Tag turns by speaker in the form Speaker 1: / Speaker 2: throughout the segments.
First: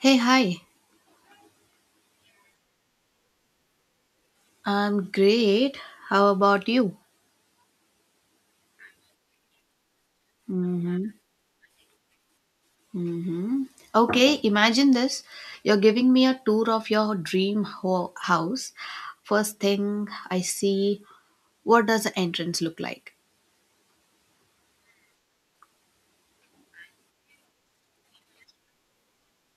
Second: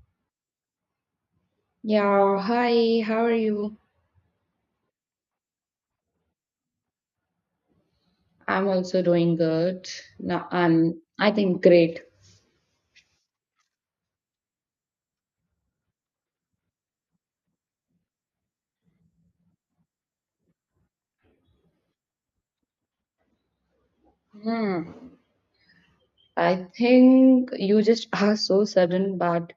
Speaker 1: Hey, hi.
Speaker 2: Yeah, hi, how are you?
Speaker 1: I'm great. How about you?
Speaker 2: I'm also doing good. Now, I'm,
Speaker 1: Mm-hmm.
Speaker 2: I think, great.
Speaker 1: Mm-hmm. Okay, imagine this. You're giving me a tour of your dream house. First thing I see, what does the entrance look like?
Speaker 2: Hmm. I think you just are so sudden, but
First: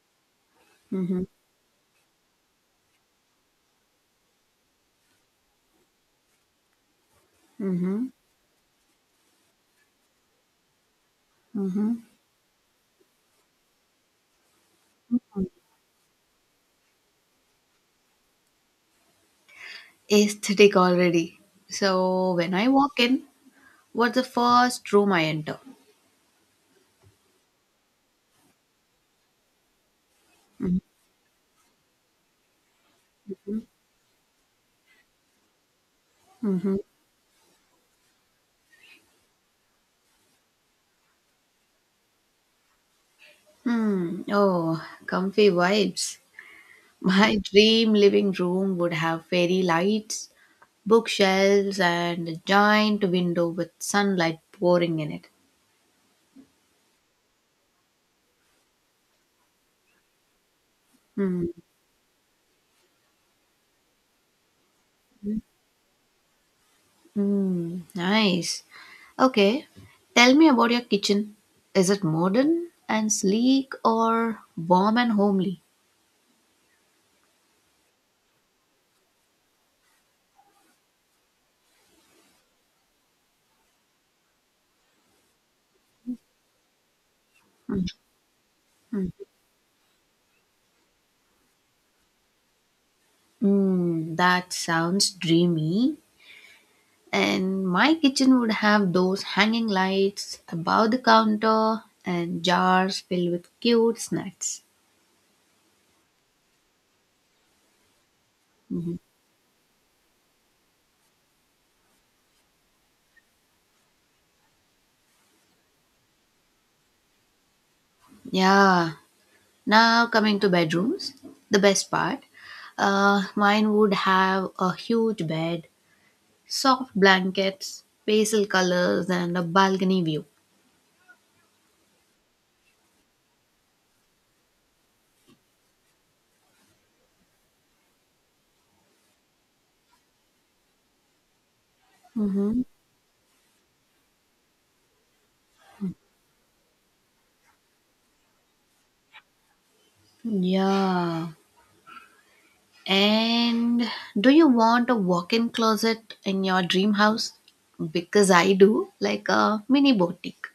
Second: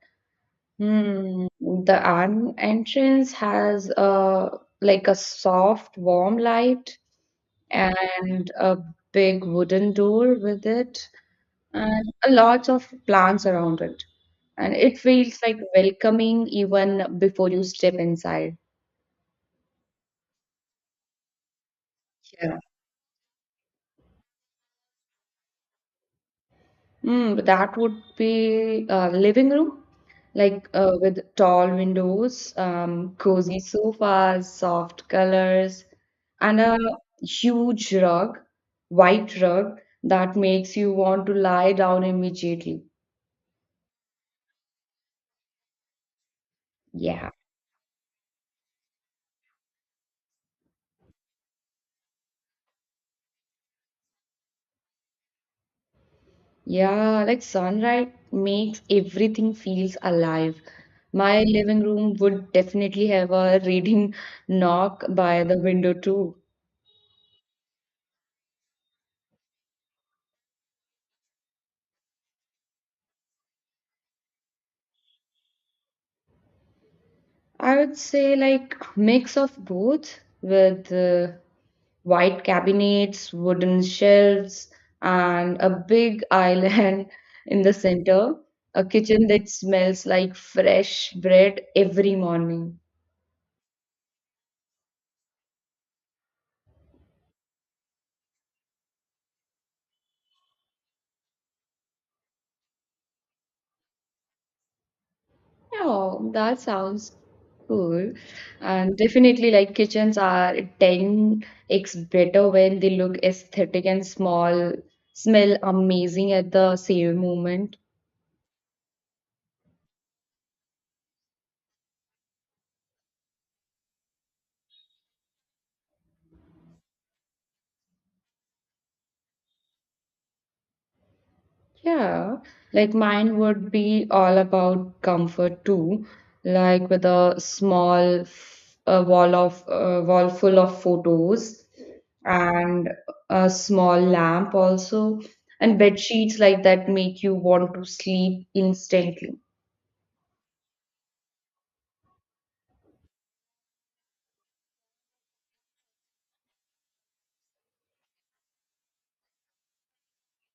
Speaker 1: Mm-hmm.
Speaker 2: the an entrance has a like a soft, warm light
Speaker 1: Mm-hmm.
Speaker 2: and a big wooden door with it,
Speaker 1: Mm-hmm.
Speaker 2: and a lot of plants around it. And it feels like welcoming even before you step inside.
Speaker 1: Aesthetic already. So when I walk in, what's the first room I enter?
Speaker 2: Mm, that would be a living room, like with tall windows, cozy sofas, soft colors, and
Speaker 1: Mm-hmm.
Speaker 2: a huge rug, white rug that makes you want to lie down immediately.
Speaker 1: Mm. Oh, comfy vibes.
Speaker 2: Yeah.
Speaker 1: My dream living room would have fairy lights, bookshelves and a giant window with sunlight pouring in it.
Speaker 2: Yeah, like sunlight makes everything feels alive. My
Speaker 1: Hmm.
Speaker 2: living room would definitely have a reading nook by the window too.
Speaker 1: Hmm. Nice. Okay. Tell me about your kitchen. Is it modern and sleek or warm and homely?
Speaker 2: I would say like mix of both with white cabinets, wooden shelves, and a big island in the center. A
Speaker 1: Hmm.
Speaker 2: kitchen that smells like fresh bread every morning.
Speaker 1: Hmm. That sounds dreamy. And my kitchen would have those hanging lights above the counter and jars filled with cute snacks.
Speaker 2: Oh, that sounds cool.
Speaker 1: Mhm.
Speaker 2: And definitely, like kitchens are 10x better when they look aesthetic and small, smell amazing at the same moment.
Speaker 1: Yeah, now coming to bedrooms, the best part. Mine would have a huge bed, soft blankets, pastel colors, and a balcony view.
Speaker 2: Yeah, like mine would be all about comfort too, like with a small a wall of a wall full of photos
Speaker 1: Mm-hmm.
Speaker 2: and a small lamp also and bed sheets like that make you want to sleep instantly.
Speaker 1: Yeah. And do you want a walk-in closet in your dream house? Because I do, like a mini boutique.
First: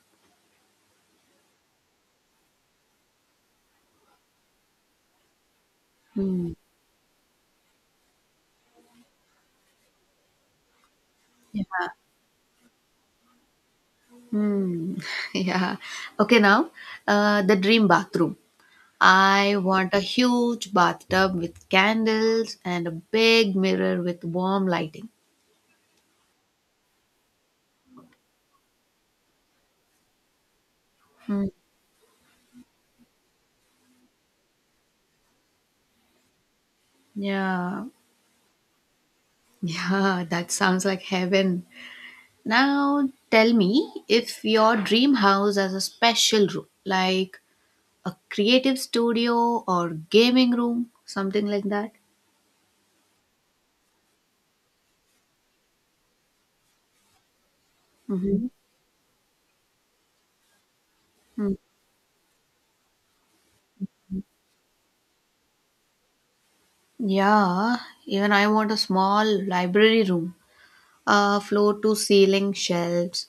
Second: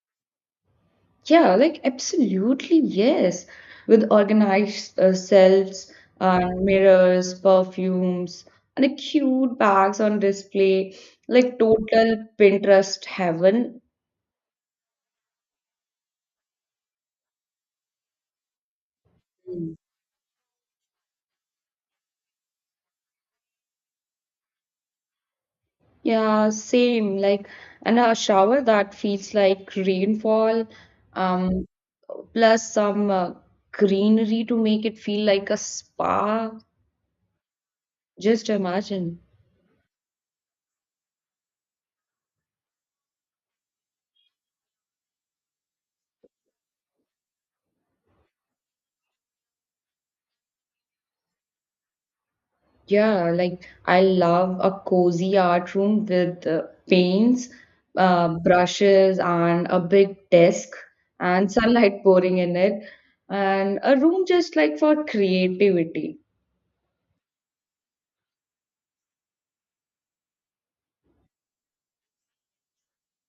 Speaker 2: Yeah, like absolutely, yes. With organized shelves and mirrors, perfumes, and a cute bags on display, like
Speaker 1: Yeah.
Speaker 2: total Pinterest heaven.
Speaker 1: Hmm. Yeah. Okay. Now, the dream bathroom. I
Speaker 2: Mm.
Speaker 1: want a huge bathtub with candles and a big mirror with warm lighting.
Speaker 2: Yeah, same. Like, and a shower that feels like rainfall,
Speaker 1: Mm,
Speaker 2: um, plus some greenery to make it feel like a spa.
Speaker 1: yeah.
Speaker 2: Just imagine.
Speaker 1: Yeah, that sounds like heaven. Now tell me if your dream house has a special room, like a creative studio or gaming room, something like that.
Speaker 2: Yeah, like I love a cozy art room with paints,
Speaker 1: Mm-hmm.
Speaker 2: brushes, and a big desk and
Speaker 1: Mm.
Speaker 2: sunlight pouring in it, and a room just like for creativity.
Speaker 1: Yeah, even I want a small library room, a floor to ceiling shelves,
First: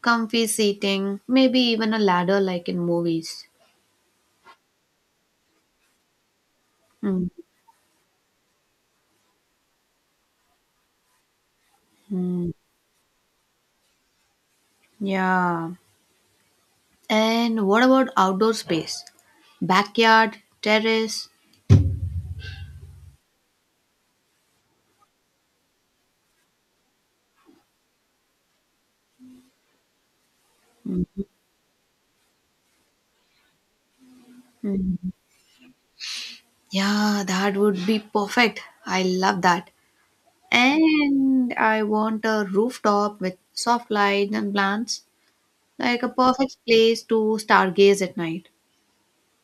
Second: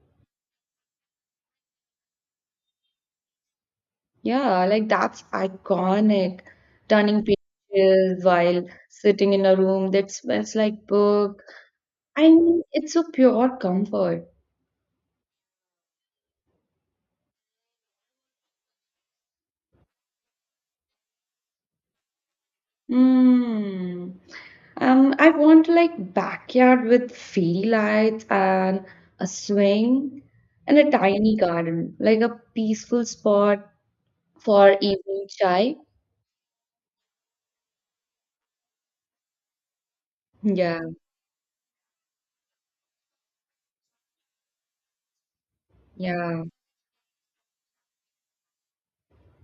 Speaker 1: comfy seating, maybe even a ladder like in movies.
Speaker 2: Yeah, like that's iconic. Turning pages while sitting in a room that smells like book. I
Speaker 1: Mhm.
Speaker 2: mean, it's a pure comfort.
Speaker 1: Yeah. And what about outdoor space? Backyard, terrace?
Speaker 2: Hmm. I want like backyard with fairy lights and a swing and a tiny garden, like a peaceful spot for
Speaker 1: Mhm.
Speaker 2: evening chai.
Speaker 1: Yeah, that would be perfect. I love that.
Speaker 2: Yeah,
Speaker 1: And I want a rooftop with soft lights and plants, like a
Speaker 2: yeah.
Speaker 1: perfect place to stargaze at night.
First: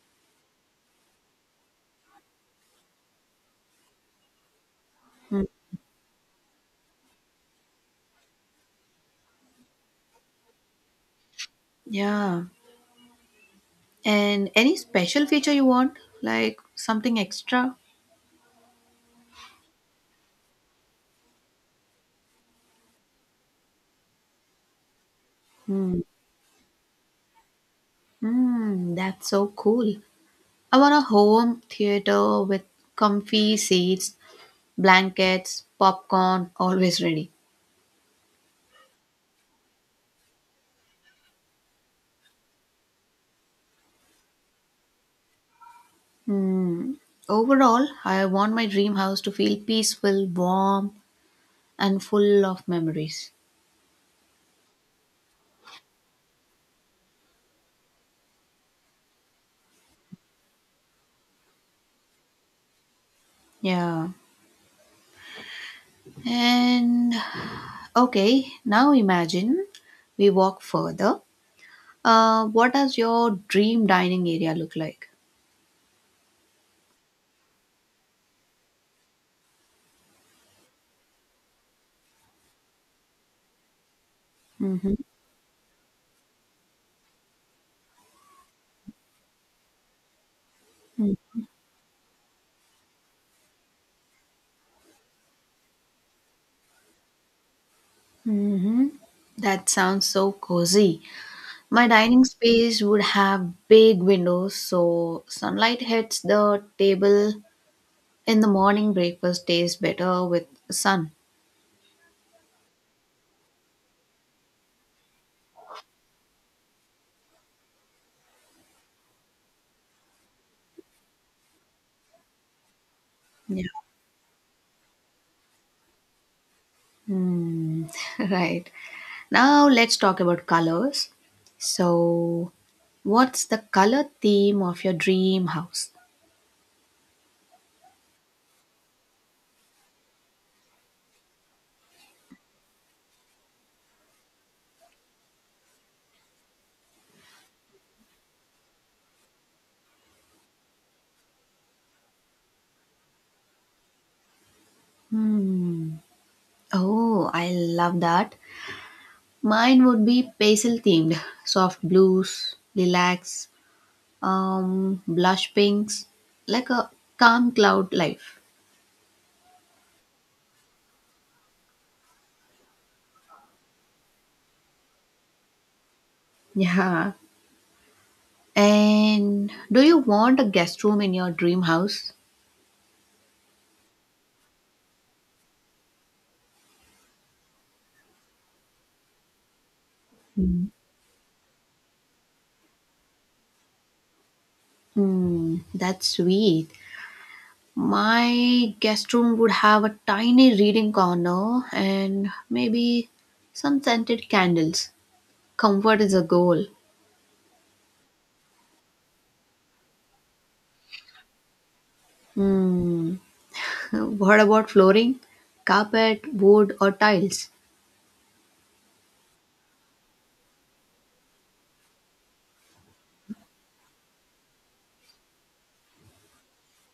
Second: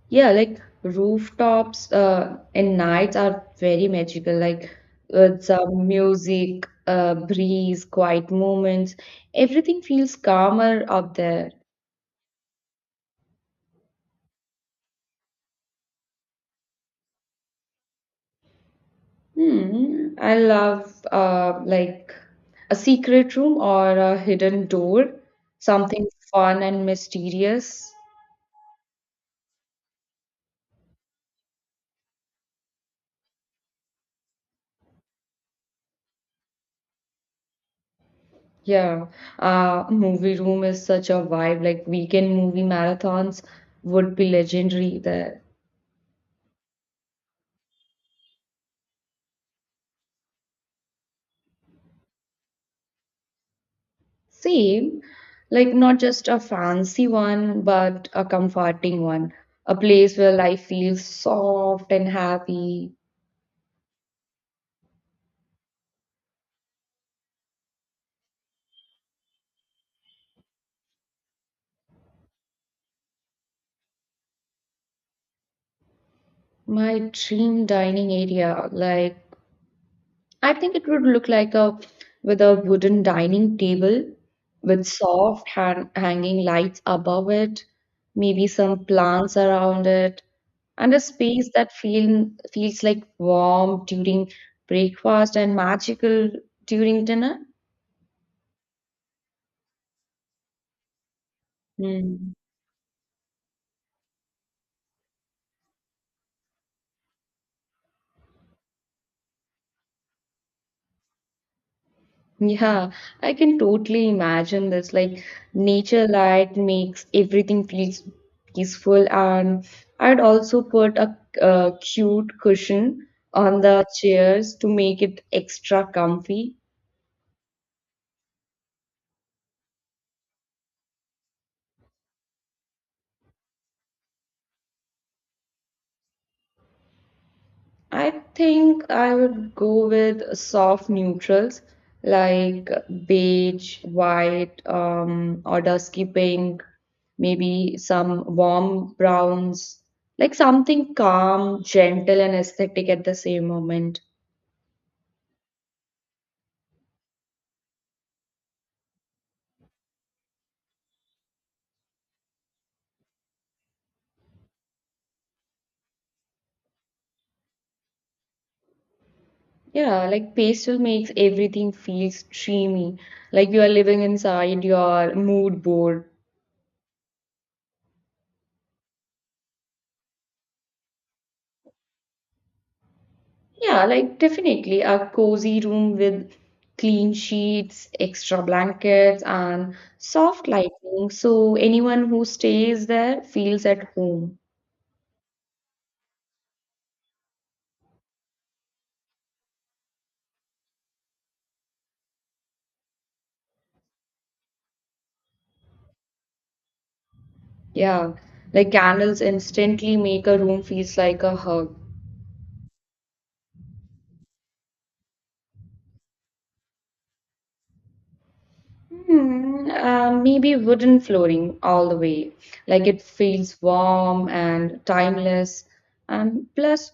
Speaker 2: Yeah, like rooftops and nights are very magical, like with
Speaker 1: Mm.
Speaker 2: some music, breeze, quiet moments. Everything feels calmer up there.
Speaker 1: Yeah. And any special feature you want? Like something extra?
Speaker 2: Hmm, I love like a secret room or a hidden door, something fun and mysterious.
Speaker 1: Hmm, that's so cool. I want a home theater with comfy seats, blankets, popcorn, always ready.
Speaker 2: Yeah, movie room is such a vibe. Like weekend movie marathons would be legendary there.
Speaker 1: Hmm. Overall, I want my dream house to feel peaceful, warm, and full of memories.
Speaker 2: Same, like not just a fancy one, but a comforting one, a place where life feels soft and happy.
Speaker 1: Yeah. And okay, now imagine we walk further. What does your dream dining area look like?
Speaker 2: My dream dining area, like I think it would look like a with a wooden dining table with
Speaker 1: Mm-hmm.
Speaker 2: soft hanging lights above it, maybe some plants around it, and a space that feels like warm during breakfast and magical during dinner.
Speaker 1: Mm-hmm. That sounds so cozy. My dining
Speaker 2: Hmm.
Speaker 1: space would have big windows so sunlight hits the table in the morning. Breakfast tastes better with sun.
Speaker 2: Yeah, I can totally imagine this. Like nature light makes everything feels peaceful, and I'd also put a, cute cushion on
Speaker 1: Yeah.
Speaker 2: the chairs to make it extra comfy.
Speaker 1: Hmm. Right. Now let's talk about colors. So, what's the color theme of your dream house?
Speaker 2: I think I would go with soft neutrals like beige, white, or dusky pink, maybe some warm browns, like something calm, gentle, and aesthetic at the same moment.
Speaker 1: Hmm. Oh, I love that. Mine would be pastel themed, soft blues, lilacs, blush pinks, like a calm cloud life.
Speaker 2: Yeah, like pastel makes everything feels dreamy, like you are living inside your mood board.
Speaker 1: Yeah. And do you want a guest room in your dream house?
Speaker 2: Yeah, like definitely a cozy room with clean sheets, extra blankets, and soft
Speaker 1: Mm.
Speaker 2: lighting so anyone who stays there feels at home.
Speaker 1: Mm, that's sweet. My guest room would have a tiny reading corner and maybe some scented candles. Comfort is a goal.
Speaker 2: Yeah, like candles instantly make a room feels like a hug.
Speaker 1: Hmm. What about flooring? Carpet, wood, or tiles?
Speaker 2: Hmm, maybe wooden flooring all the way. Like it feels warm and timeless. And plus,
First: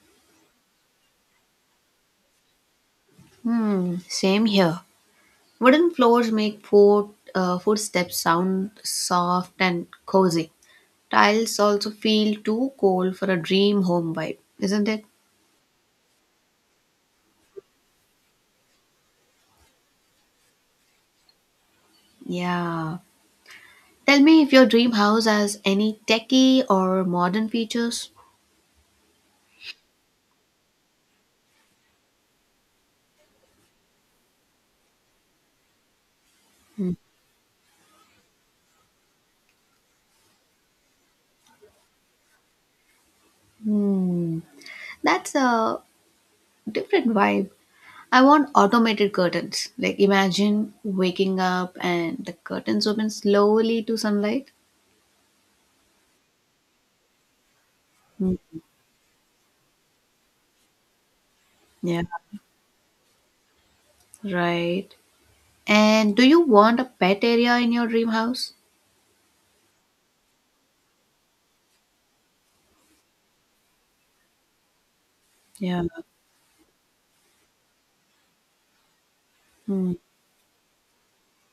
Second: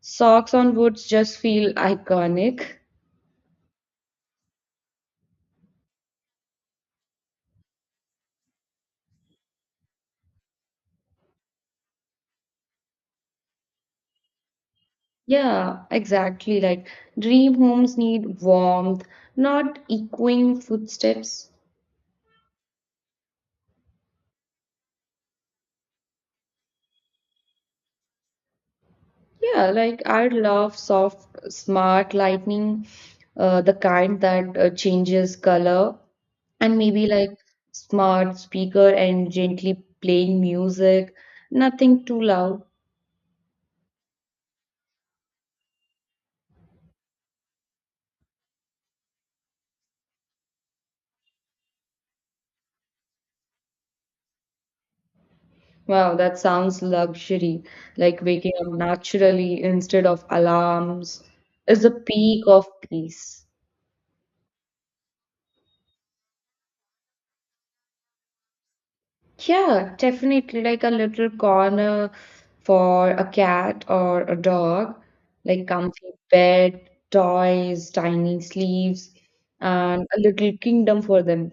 Speaker 2: socks on woods just feel iconic.
Speaker 1: Hmm. Same here. Wooden floors make footsteps sound soft and cozy. Tiles also feel too cold for a dream home vibe, isn't it?
Speaker 2: Yeah, exactly. Like dream homes need warmth, not echoing footsteps.
Speaker 1: Yeah. Tell me if your dream house has any techie or modern features.
Speaker 2: Yeah, like I love soft, smart lighting, the kind that changes color, and maybe like smart speaker and gently playing music, nothing too loud.
Speaker 1: Hmm, that's a different vibe. I want automated curtains. Like imagine waking up and the curtains open slowly to sunlight.
Speaker 2: Wow, that sounds luxury. Like
Speaker 1: Hmm.
Speaker 2: waking up naturally instead of alarms is the
Speaker 1: Yeah,
Speaker 2: peak of peace.
Speaker 1: right. And do you want a pet area in your dream house?
Speaker 2: Yeah, definitely like a little corner for a cat or a dog, like
Speaker 1: Yeah.
Speaker 2: comfy bed, toys, tiny sleeves,
Speaker 1: Mm.
Speaker 2: and a little kingdom for them.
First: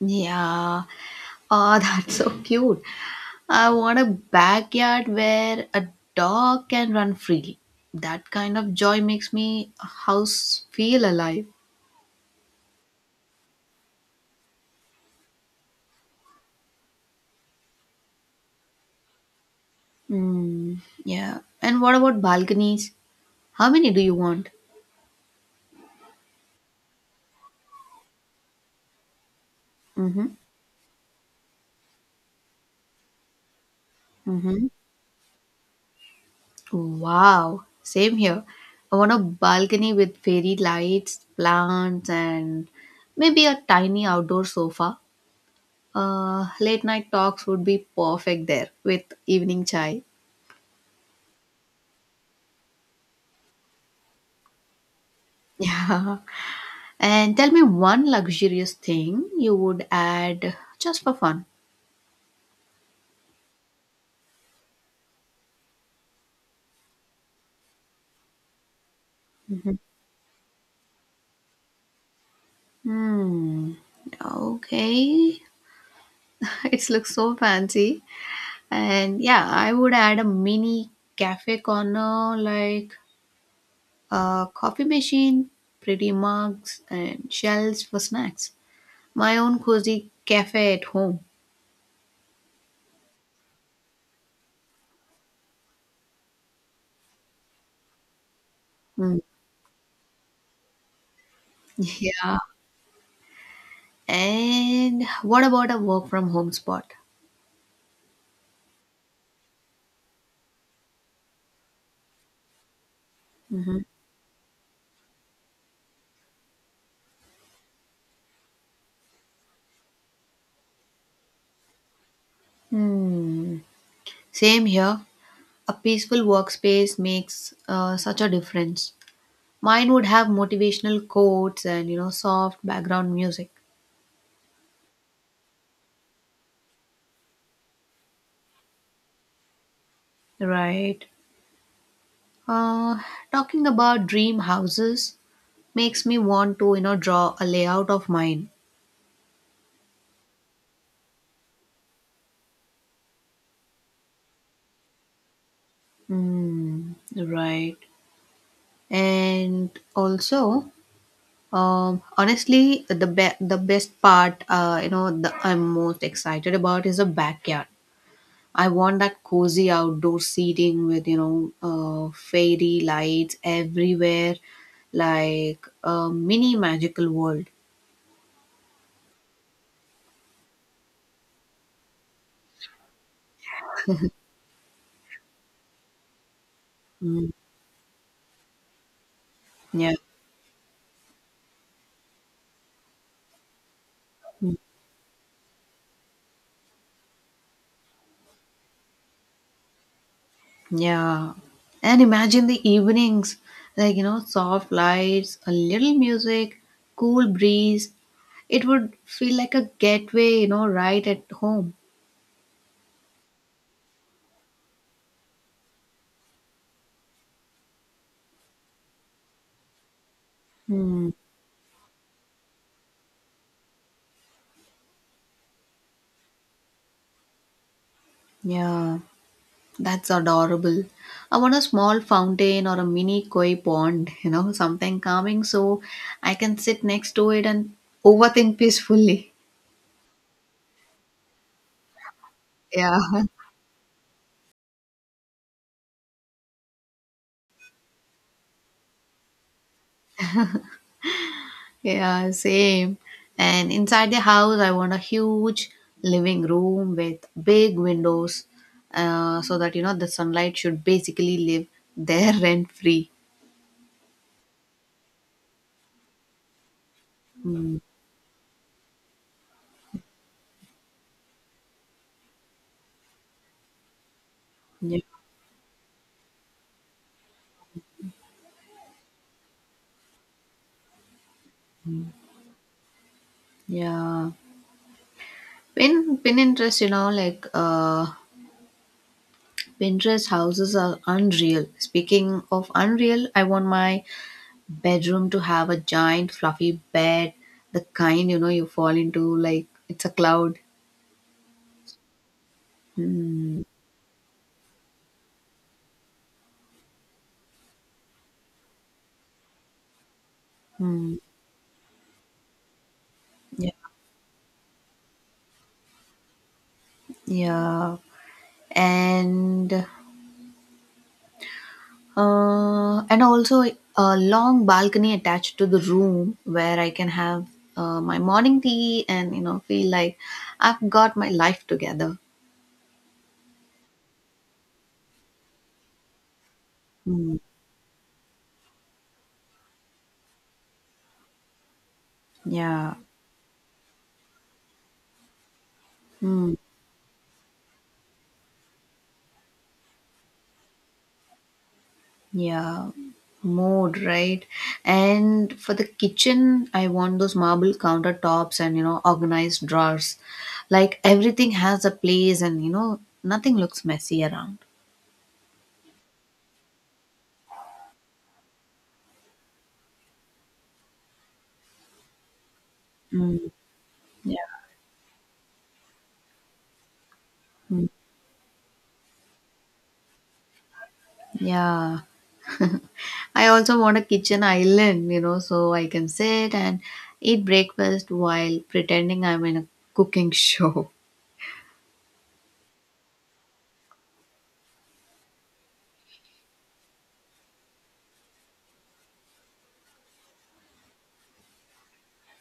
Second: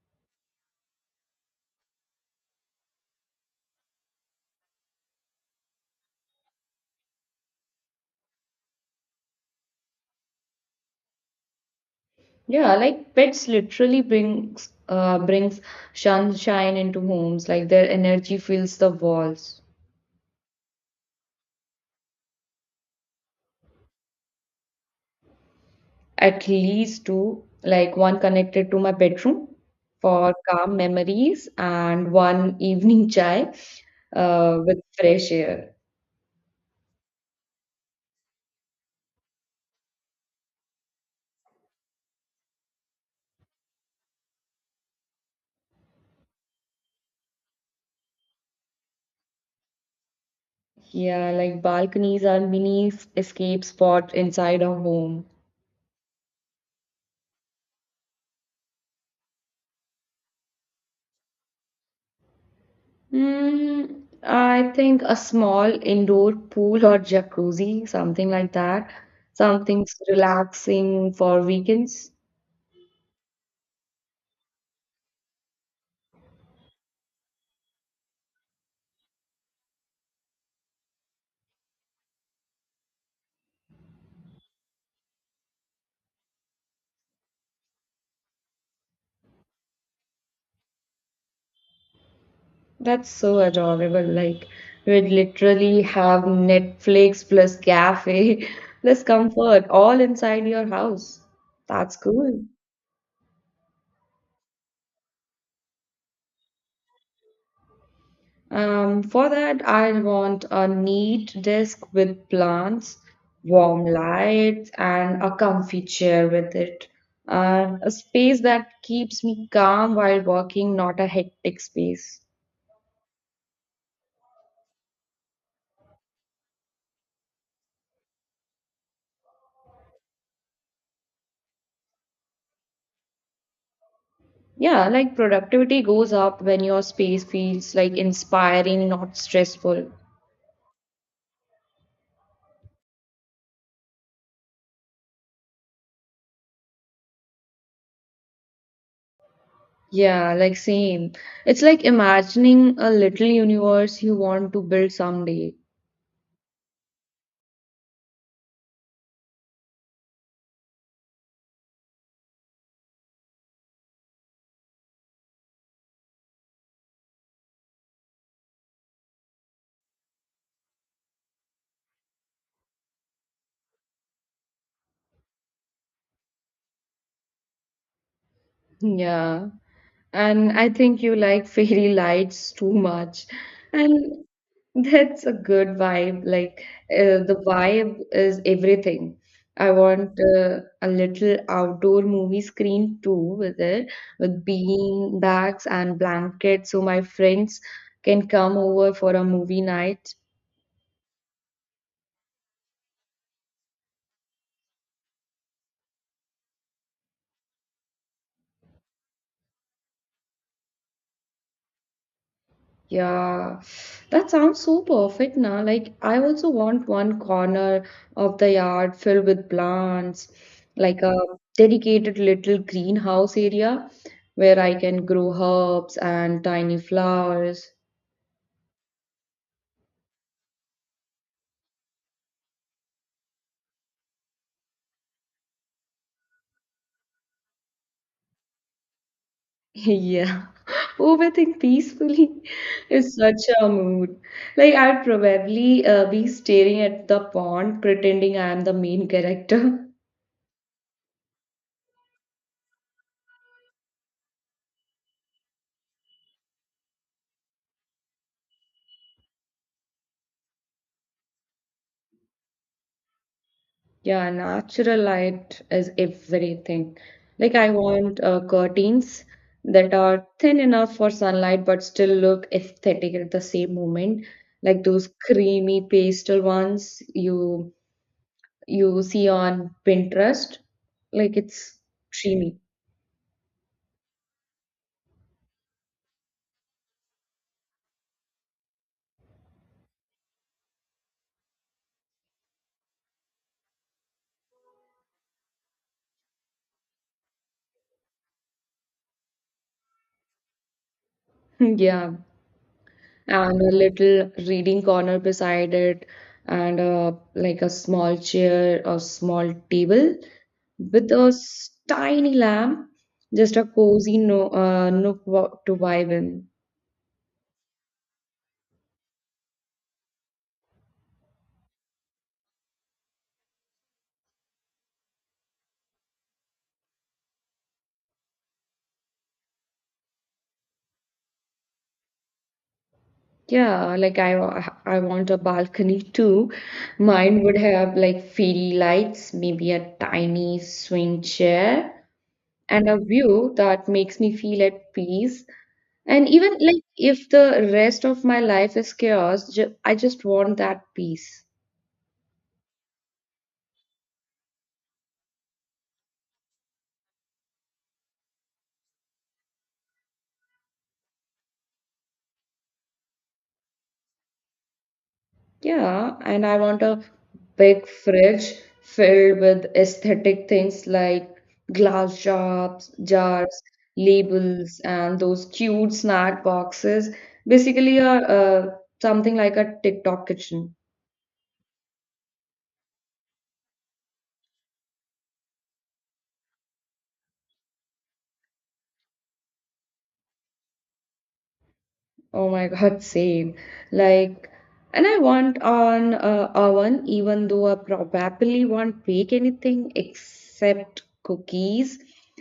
Speaker 1: Yeah. Oh, that's so cute. I want a backyard where a dog can run freely. That kind of joy makes me house feel alive.
Speaker 2: Yeah, like pets literally brings sunshine into homes, like their energy fills the walls.
Speaker 1: Mm. Yeah. And what about balconies? How many do you want?
Speaker 2: At least two, like one connected to my bedroom
Speaker 1: Mm-hmm.
Speaker 2: for calm memories and one evening chai
Speaker 1: Mm-hmm.
Speaker 2: with fresh air.
Speaker 1: Wow, same here. I want a balcony with fairy lights, plants, and maybe a tiny outdoor sofa. Late night talks would be perfect there with evening chai.
Speaker 2: Yeah, like balconies are mini escape spot inside a home.
Speaker 1: Yeah. And tell me one luxurious thing you would add just for fun.
Speaker 2: Mm, I think a small indoor pool or jacuzzi, something like that. Something's relaxing for weekends.
Speaker 1: Hmm. Okay. It looks so fancy. And yeah, I would add a mini cafe corner like a coffee machine, pretty mugs, and shelves for snacks. My own cozy cafe at home.
Speaker 2: That's so adorable. Like we'd literally have Netflix plus cafe plus
Speaker 1: Hmm.
Speaker 2: comfort all inside your house. That's
Speaker 1: Yeah.
Speaker 2: cool.
Speaker 1: And what about a work from home spot?
Speaker 2: For that, I want a neat desk with plants, warm lights, and a comfy chair with it. And a space that keeps me calm while working, not a hectic space.
Speaker 1: Hmm. Same here. A peaceful workspace makes such a difference. Mine would have motivational quotes and soft background music.
Speaker 2: Yeah, like productivity goes up when your space feels like inspiring, not stressful.
Speaker 1: Right. Uh, Talking about dream houses makes me want to draw a layout of mine.
Speaker 2: Yeah, like same. It's like imagining a little universe you want to build someday.
Speaker 1: Hmm. Right. And also, honestly, the best part, you know, the I'm most excited about is the backyard. I want that cozy outdoor seating with fairy lights everywhere, like a mini magical world.
Speaker 2: Yeah. And I think you like fairy lights too much. And that's a good vibe. Like
Speaker 1: Mm,
Speaker 2: the vibe is everything. I
Speaker 1: yeah,
Speaker 2: want a little outdoor movie screen too with it, with bean bags and blankets so my friends can come over for a movie night.
Speaker 1: yeah. And imagine the evenings, like soft lights, a little music, cool breeze. It would feel like a gateway, right at home.
Speaker 2: Yeah, that sounds so perfect now. Like, I also want one corner of the yard filled with plants, like
Speaker 1: Mm,
Speaker 2: a dedicated little greenhouse area where I can grow herbs and tiny flowers.
Speaker 1: yeah. That's adorable. I want a small fountain or a mini koi pond, something calming so I can sit next to it and overthink peacefully.
Speaker 2: Yeah, overthink peacefully
Speaker 1: Yeah,
Speaker 2: is such a mood. Like, I'd probably be staring at the pond, pretending I am the main character.
Speaker 1: yeah, same. And inside the house, I want a huge living room with big windows so that, the sunlight should basically live there rent free.
Speaker 2: Yeah, natural light is everything. Like I
Speaker 1: Mm.
Speaker 2: want curtains that are thin enough for sunlight but still look aesthetic at the same moment. Like
Speaker 1: Yeah.
Speaker 2: those creamy pastel ones you see on Pinterest. Like it's dreamy.
Speaker 1: Yeah. Pinterest, like Pinterest houses are unreal. Speaking of unreal, I want my bedroom to have a giant fluffy bed, the kind you know you fall into like it's a cloud.
Speaker 2: Yeah. And a little reading corner beside it, and like a small chair or small table with
Speaker 1: Hmm.
Speaker 2: a tiny lamp, just a
Speaker 1: Yeah,
Speaker 2: cozy no, nook to vibe in.
Speaker 1: yeah, and and also a long balcony attached to the room where I can have my morning tea and feel like I've got my life together.
Speaker 2: Yeah, like I want a balcony too.
Speaker 1: Hmm.
Speaker 2: Mine would have like fairy lights, maybe a tiny swing chair, and
Speaker 1: Yeah.
Speaker 2: a view that makes me feel at peace. And even
Speaker 1: Hmm.
Speaker 2: like if the rest of my life is chaos, I just want that peace.
Speaker 1: Yeah, mood, right? And for the kitchen, I want those marble countertops and, organized drawers. Like everything has a place and, nothing looks messy around.
Speaker 2: Yeah, and I want a big fridge filled with aesthetic things like glass jars,
Speaker 1: Mm.
Speaker 2: jars,
Speaker 1: Yeah.
Speaker 2: labels, and those cute snack boxes.
Speaker 1: Mm.
Speaker 2: Basically, a something like a TikTok kitchen.
Speaker 1: Yeah. I also want a kitchen island, so I can sit and eat breakfast while pretending I'm in a cooking show.
Speaker 2: Oh my God, same. Like, and I want on oven, even though I probably won't bake anything except cookies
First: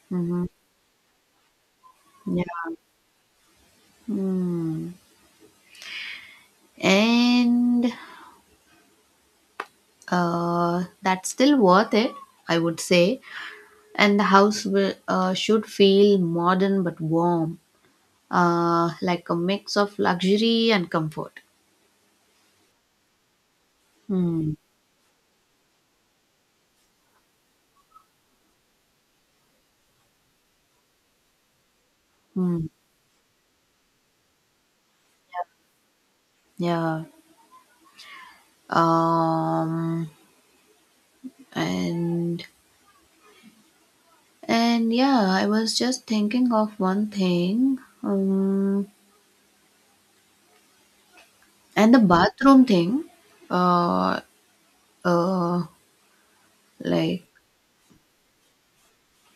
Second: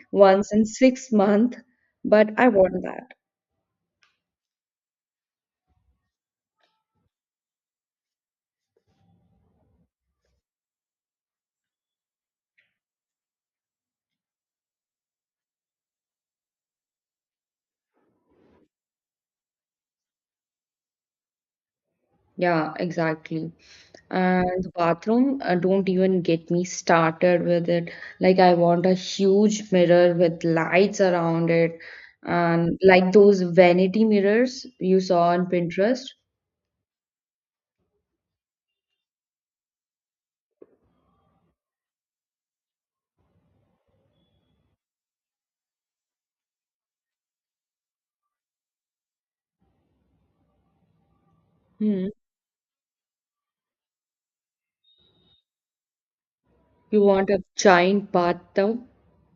Speaker 1: Hmm.
Speaker 2: once in 6 months, but I
Speaker 1: Yeah.
Speaker 2: want that.
Speaker 1: Mm. And that's still worth it, I would say. And the house should feel modern but warm, like a mix of luxury and comfort.
Speaker 2: Yeah, exactly.
Speaker 1: Hmm.
Speaker 2: And the bathroom, don't even get me started with it. Like, I want a huge mirror with lights around it,
Speaker 1: Hmm.
Speaker 2: and like those vanity mirrors you saw on Pinterest.
Speaker 1: Yeah. Um. And and yeah, I was just thinking of one thing. And the
Speaker 2: Hmm.
Speaker 1: bathroom thing. Uh. Uh.
Speaker 2: You
Speaker 1: Like.
Speaker 2: want a giant bathtub?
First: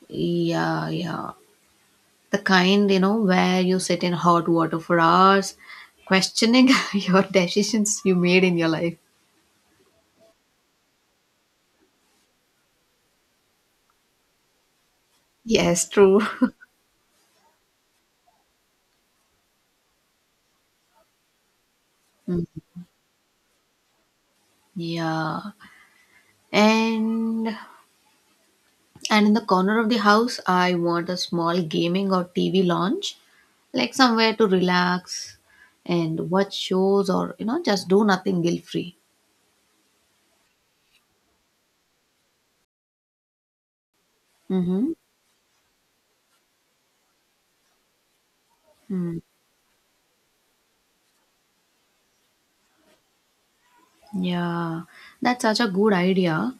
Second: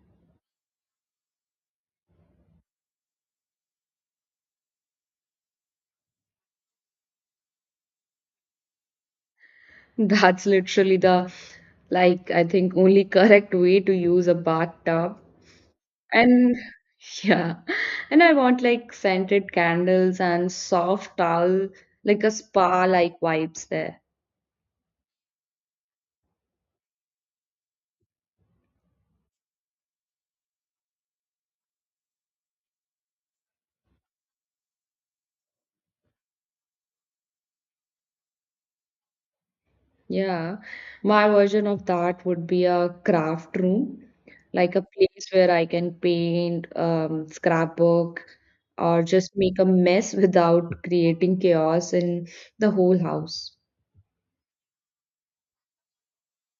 Speaker 1: Yeah. Yeah. The kind you know where you sit in hot water for hours, questioning your decisions you made in your life.
Speaker 2: That's literally the, like, I think only correct way to use a bathtub.
Speaker 1: Yes, true.
Speaker 2: And yeah, and I want like scented candles and soft towel, like a
Speaker 1: Mm.
Speaker 2: spa-like vibes there.
Speaker 1: Yeah. And and in the corner of the house, I want a small gaming or TV lounge, like somewhere to relax and watch shows or, just do nothing guilt-free.
Speaker 2: Yeah, my version of that would be a craft room, like a
Speaker 1: Mm-hmm.
Speaker 2: place where I can paint, scrapbook, or
Speaker 1: Mm,
Speaker 2: just make a mess without creating chaos in the whole house.
Speaker 1: yeah. That's such a good idea.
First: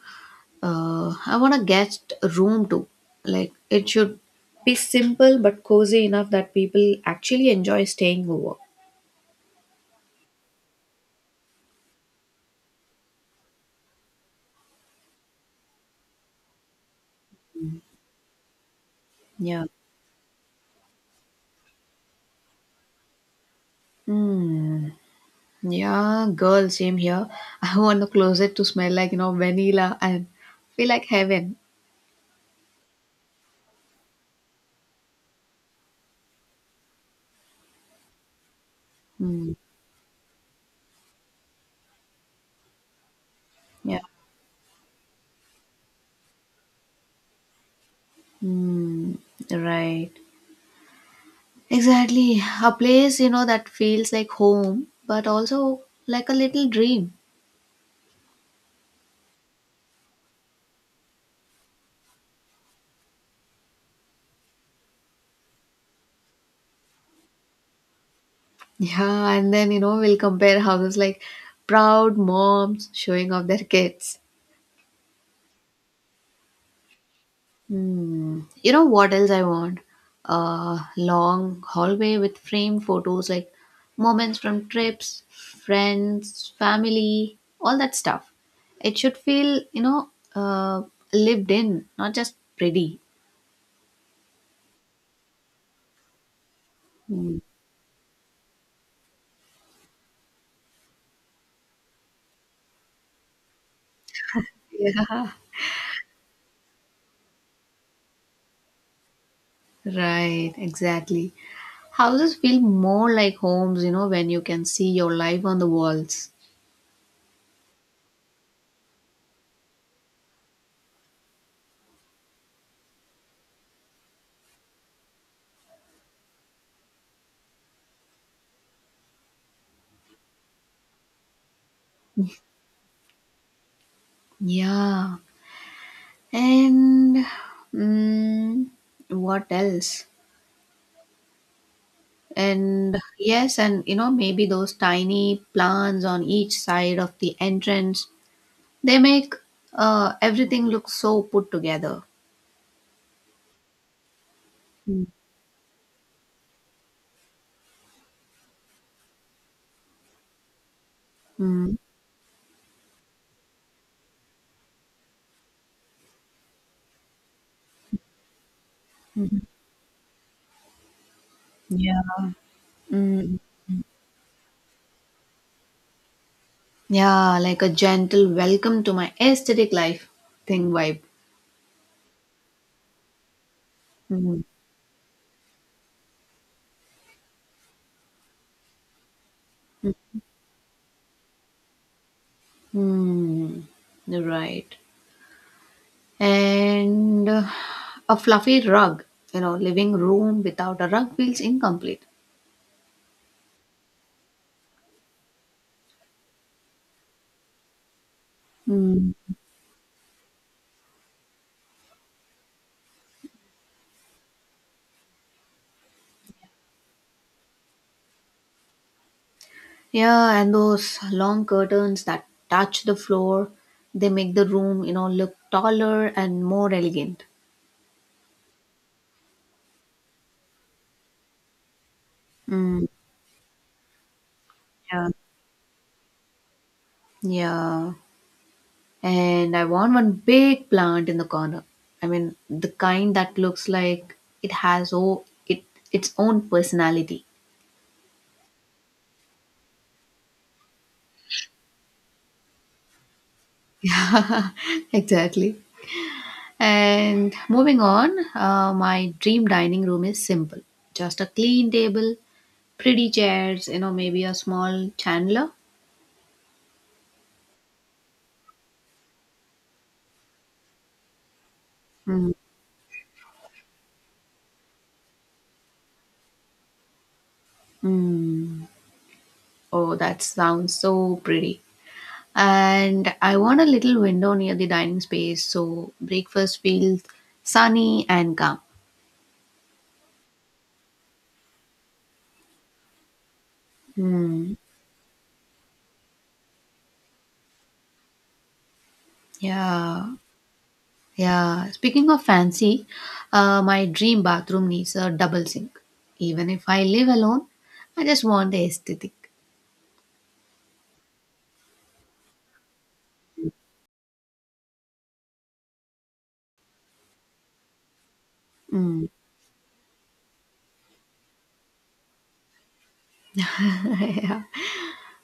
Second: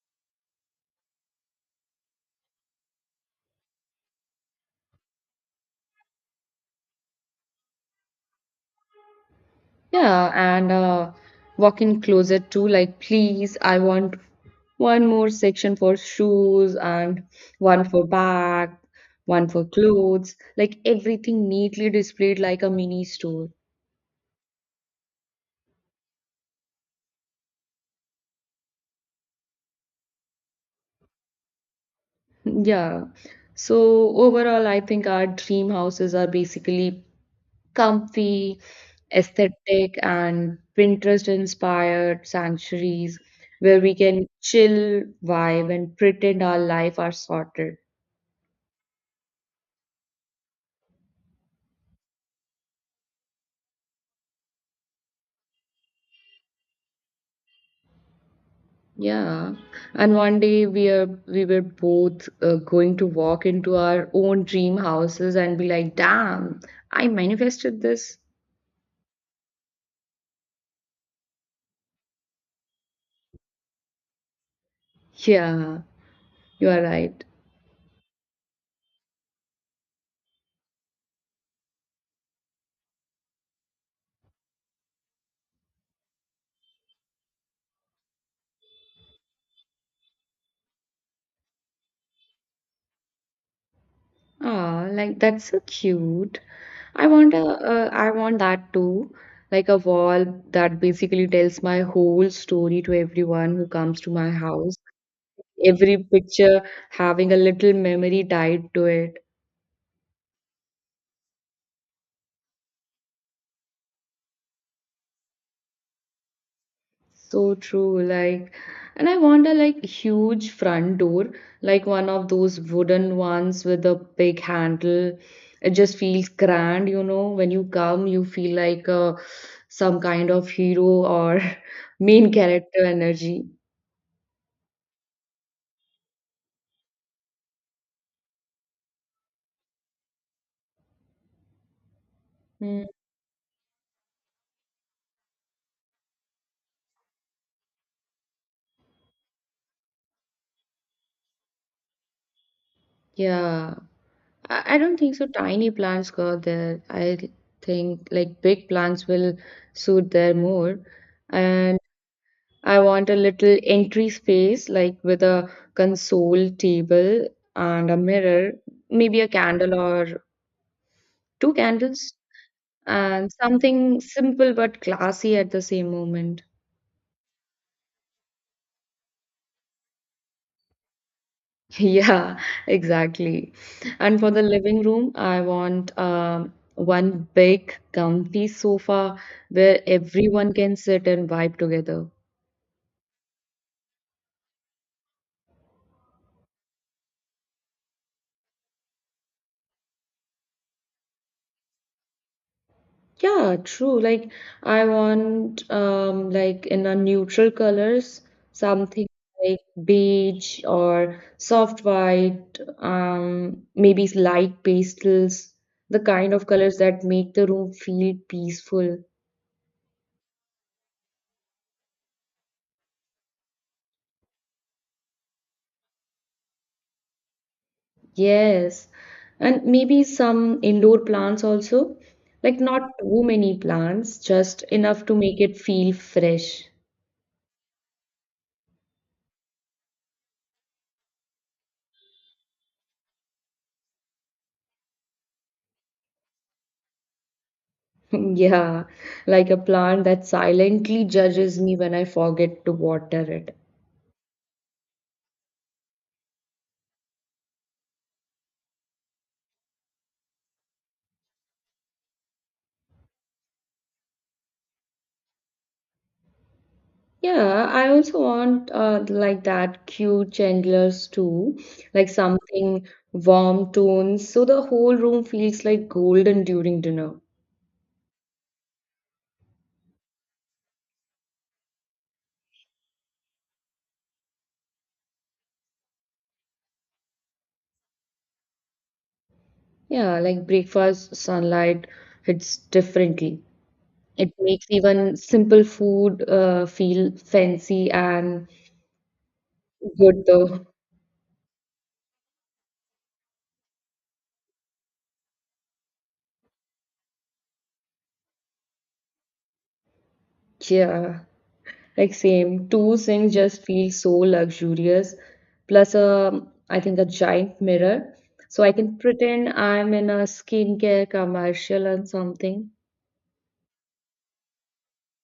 Speaker 1: I want a guest room too. Like it should be simple but cozy enough that people actually enjoy staying over.
Speaker 2: Yeah, and walk in closet too. Like, please, I want one more section for shoes and one for bag, one for
Speaker 1: Yeah.
Speaker 2: clothes. Like everything neatly displayed like a mini store.
Speaker 1: Hmm. Yeah, girl, same here. I want the closet to smell like, vanilla and feel like heaven.
Speaker 2: Yeah. So overall, I think our dream houses are basically comfy,
Speaker 1: Mm,
Speaker 2: aesthetic, and Pinterest-inspired sanctuaries where we
Speaker 1: yeah.
Speaker 2: can chill, vibe, and pretend our life are sorted.
Speaker 1: Mm, right. Exactly. A place, that feels like home, but also like a little dream.
Speaker 2: Yeah, and one day we were both going to walk into our own dream houses and be like, "Damn, I manifested this."
Speaker 1: Yeah, and then, we'll compare houses like proud moms showing off their kids.
Speaker 2: Yeah, you are right.
Speaker 1: Hmm. You know what else I want? A long hallway with framed photos, like moments from trips, friends, family, all that stuff. It should feel, lived in, not just pretty.
Speaker 2: Ah, like that's so cute.
Speaker 1: Hmm.
Speaker 2: I want that too. Like a wall that basically tells my whole story to everyone who comes to my house.
Speaker 1: Yeah,
Speaker 2: Every picture having a little memory tied to it.
Speaker 1: right, exactly. Houses feel more like homes, when you can see your life on the walls.
Speaker 2: So true, like, and I want a like huge front door, like one of those wooden ones with a big handle. It just feels grand, you know. When you come, you feel like some kind of hero or main character energy.
Speaker 1: Yeah. And mm, what else?
Speaker 2: Mm.
Speaker 1: And yes, and maybe those tiny plants on each side of the entrance, they make everything look so put together.
Speaker 2: Yeah, I don't
Speaker 1: Mm.
Speaker 2: think so. Tiny plants go there. I think like big plants will suit there more.
Speaker 1: Mm.
Speaker 2: And I want a little entry space, like with a console table and a mirror, maybe a
Speaker 1: Mhm.
Speaker 2: candle or two
Speaker 1: Yeah.
Speaker 2: candles, and
Speaker 1: Mm.
Speaker 2: something simple but classy at the same moment.
Speaker 1: Yeah, like a gentle welcome to my aesthetic life thing vibe.
Speaker 2: Yeah, exactly. And for
Speaker 1: Mm.
Speaker 2: the living room, I want one big, comfy sofa where everyone can sit and vibe together.
Speaker 1: Hmm. Right. And a fluffy rug. Living room without a rug feels incomplete.
Speaker 2: Yeah, true. Like I want like in a neutral colors, something like beige or soft white, maybe light pastels, the kind of colors that make the room feel peaceful.
Speaker 1: Yeah, and those long curtains that touch the floor, they make the room, look taller and more elegant.
Speaker 2: Yes. And maybe some indoor plants also. Like
Speaker 1: Mm,
Speaker 2: not too many plants, just enough
Speaker 1: yeah.
Speaker 2: to make it feel fresh.
Speaker 1: Yeah. And I want one big plant in the corner. I mean, the kind that looks like it has oh, it its own personality.
Speaker 2: Yeah, like a plant that silently judges me when I forget to water it.
Speaker 1: Exactly. And moving on, my dream dining room is simple. Just a clean table, pretty chairs, maybe a small chandelier.
Speaker 2: Yeah, I also want like that cute chandeliers too, like
Speaker 1: Mm.
Speaker 2: something warm tones, so the whole room feels like golden during dinner.
Speaker 1: Mm. Oh, that sounds so pretty. And I want a little window near the dining space so breakfast feels sunny and calm.
Speaker 2: Yeah, like breakfast sunlight hits differently. It
Speaker 1: Hmm.
Speaker 2: makes even simple food feel fancy and
Speaker 1: Yeah.
Speaker 2: good though.
Speaker 1: Yeah. Speaking of fancy, my dream bathroom needs a double sink. Even if I live alone, I just want the aesthetic.
Speaker 2: Yeah. Like same, two sinks just feel so luxurious. Plus a, I think a giant mirror, so I can
Speaker 1: Hmm.
Speaker 2: pretend I'm in a skincare commercial or something.
Speaker 1: Yeah.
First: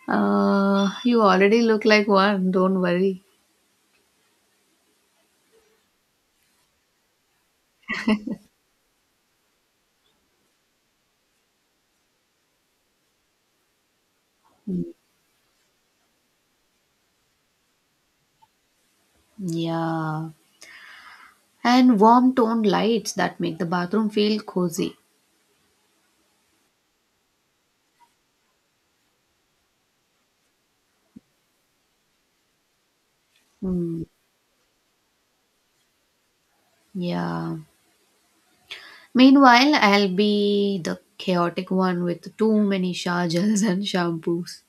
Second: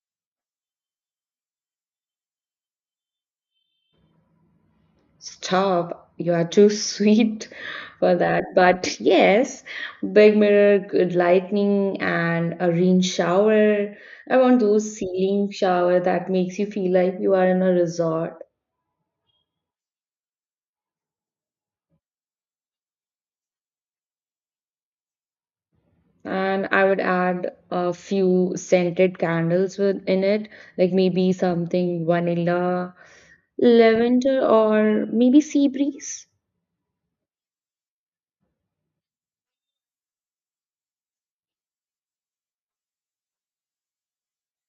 Speaker 1: You already look like one, don't worry.
Speaker 2: Stop, you are too sweet for that. But yes, big mirror, good lightning, and a rain shower. I want those ceiling shower that makes you feel like you are in a resort.
Speaker 1: Yeah. And warm toned lights that make the bathroom feel cozy.
Speaker 2: And I would add a few scented candles with in it, like maybe something vanilla,
Speaker 1: Hmm.
Speaker 2: lavender, or maybe sea breeze.
Speaker 1: Yeah. Meanwhile, I'll be the chaotic one with too many shower gels and shampoos.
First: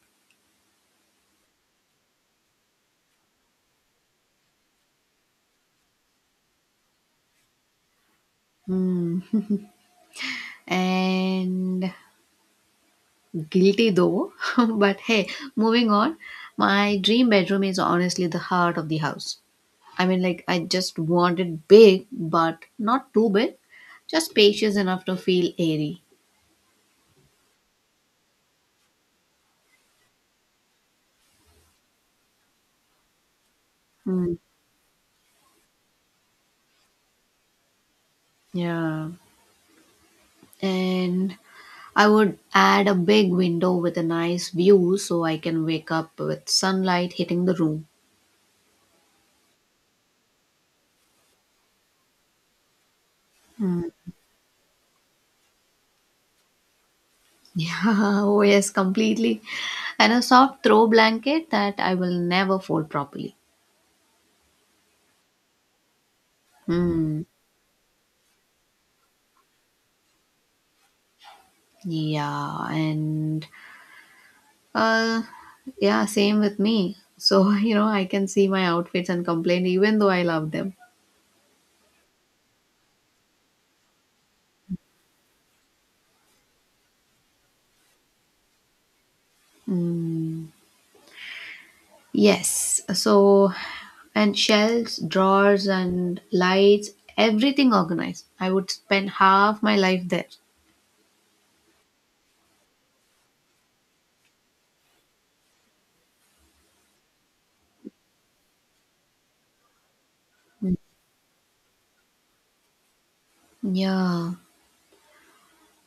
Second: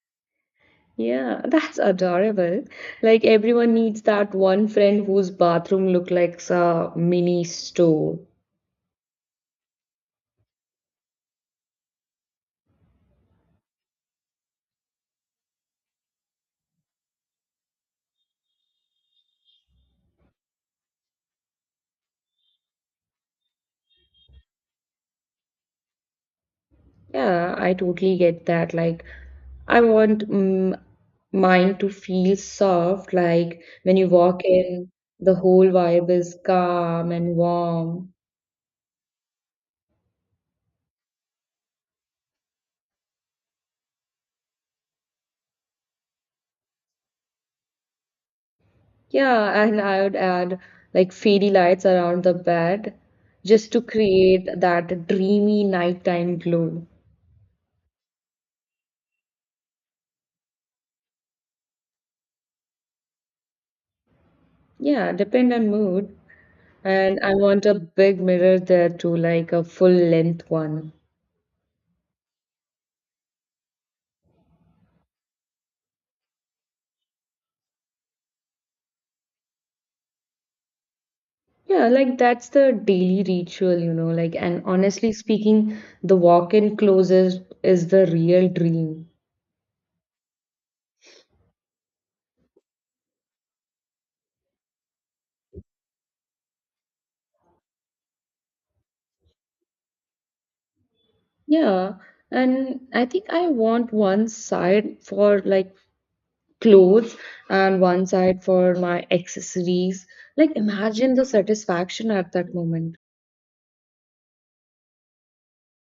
Speaker 2: Yeah, that's adorable. Like everyone needs that one friend whose bathroom look like a mini store.
Speaker 1: Hmm. And guilty though. But hey, moving on. My dream bedroom is honestly the heart of the house. I mean, like, I just want it big, but not too big. Just spacious enough to feel airy.
Speaker 2: Yeah, I totally get that. Like I want mine to feel soft, like when you
Speaker 1: Hmm.
Speaker 2: walk in, the whole vibe is calm and warm.
Speaker 1: Yeah. And I would add a big window with a nice view so I can wake up with sunlight hitting the room.
Speaker 2: Yeah, and I would add like fairy lights around the bed just to
Speaker 1: Mm.
Speaker 2: create that dreamy nighttime glow.
Speaker 1: Yeah, oh yes, completely. And a soft throw blanket that I will never fold properly.
Speaker 2: Yeah, depend on mood. And
Speaker 1: Mm,
Speaker 2: I want a big mirror there too, like a full length one.
Speaker 1: yeah, and uh, yeah, same with me. So, I can see my outfits and complain even though I love them.
Speaker 2: Yeah, like that's the daily ritual, you know, like and honestly speaking, the walk-in closet is the real dream.
Speaker 1: Mm. Yes, so, and shelves, drawers, and lights, everything organized. I would spend half my life there.
Speaker 2: Yeah, and I think I want one side for like clothes and one side for my accessories. Like, imagine the satisfaction at that moment.
Speaker 1: Yeah.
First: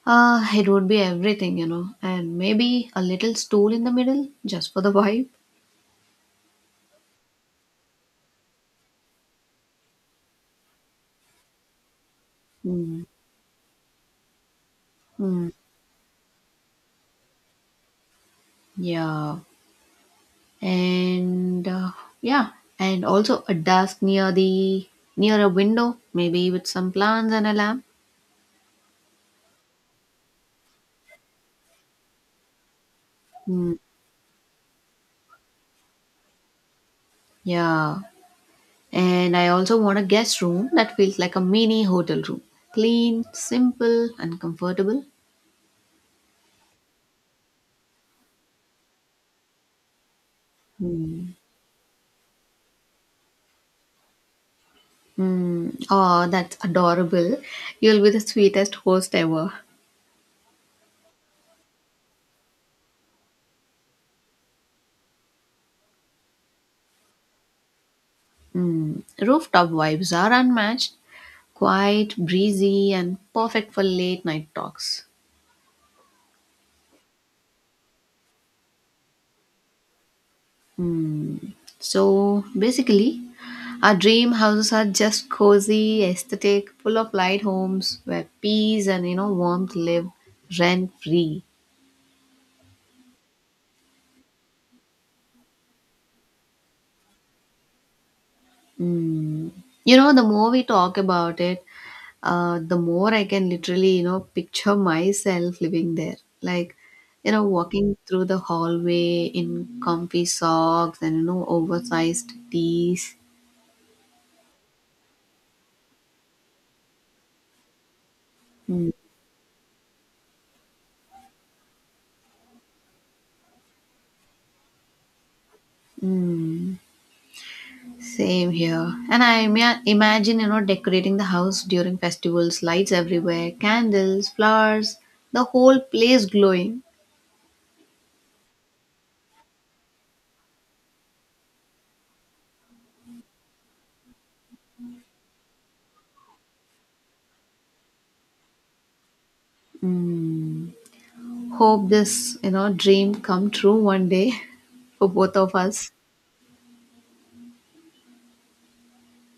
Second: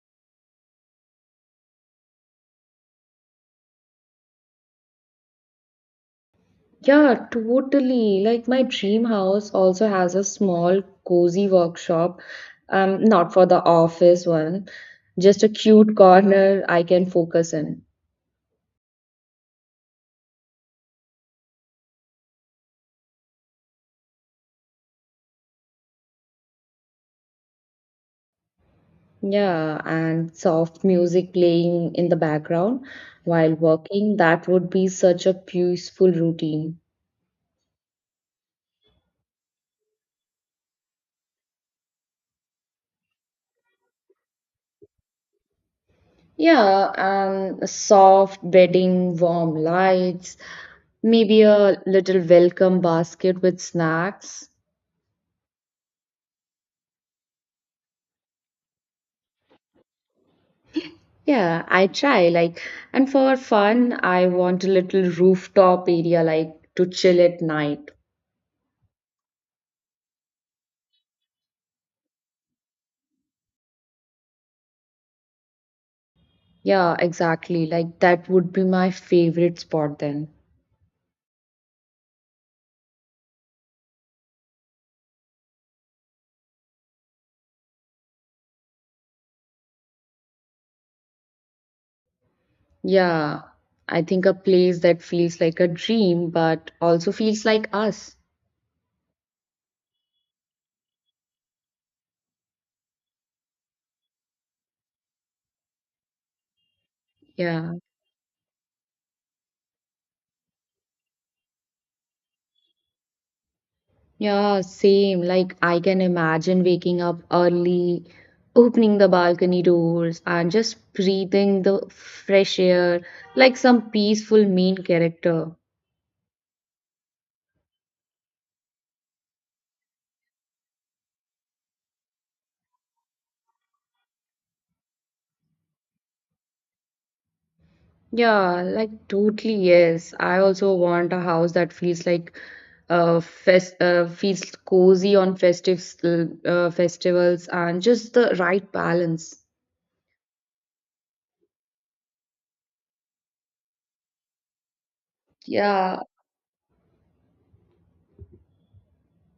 Speaker 1: It would be everything, and maybe a little stool in the middle just for the vibe.
Speaker 2: Yeah, totally. Like, my dream house also has a small, cozy workshop,
Speaker 1: Mm,
Speaker 2: not for the office one, just
Speaker 1: mm,
Speaker 2: a cute corner I can focus in.
Speaker 1: yeah, and yeah, and also a desk near the near a window, maybe with some plants and a lamp.
Speaker 2: Yeah, and soft music playing in the background while
Speaker 1: Mm,
Speaker 2: working. That would be such a peaceful routine.
Speaker 1: yeah, and I also want a guest room that feels like a mini hotel room, clean, simple, and comfortable.
Speaker 2: Yeah, and soft bedding, warm lights,
Speaker 1: Mm.
Speaker 2: maybe a little welcome basket with snacks.
Speaker 1: Mm. Oh, that's adorable. You'll be the sweetest host ever.
Speaker 2: Yeah, I try like and for fun, I want a little rooftop area like to chill at night.
Speaker 1: Mm. Rooftop vibes are unmatched, quiet, breezy, and perfect for late night talks.
Speaker 2: Yeah, exactly. Like that would be my favorite spot then.
Speaker 1: Mm. So basically, our dream houses are just cozy, aesthetic, full of light homes where peace and warmth live rent free.
Speaker 2: Yeah, I think a place that feels like a dream but also feels like us.
Speaker 1: Mm. The more we talk about it, the more I can literally, picture myself living there. Like,
Speaker 2: Yeah.
Speaker 1: walking through the hallway in comfy socks and, oversized tees.
Speaker 2: Yeah, same. Like, I can imagine waking up early,
Speaker 1: Mm.
Speaker 2: opening the balcony doors, and just breathing the fresh air like some peaceful main character.
Speaker 1: Mm. Same here. And I imagine, decorating the house during festivals, lights everywhere, candles, flowers, the whole place glowing.
Speaker 2: Yeah, like, totally, yes. I also want a house that feels like fest feels cozy on festives festivals and just the right balance.
Speaker 1: Hmm. Hope this, dream come true one day for both of us.
Speaker 2: Yeah,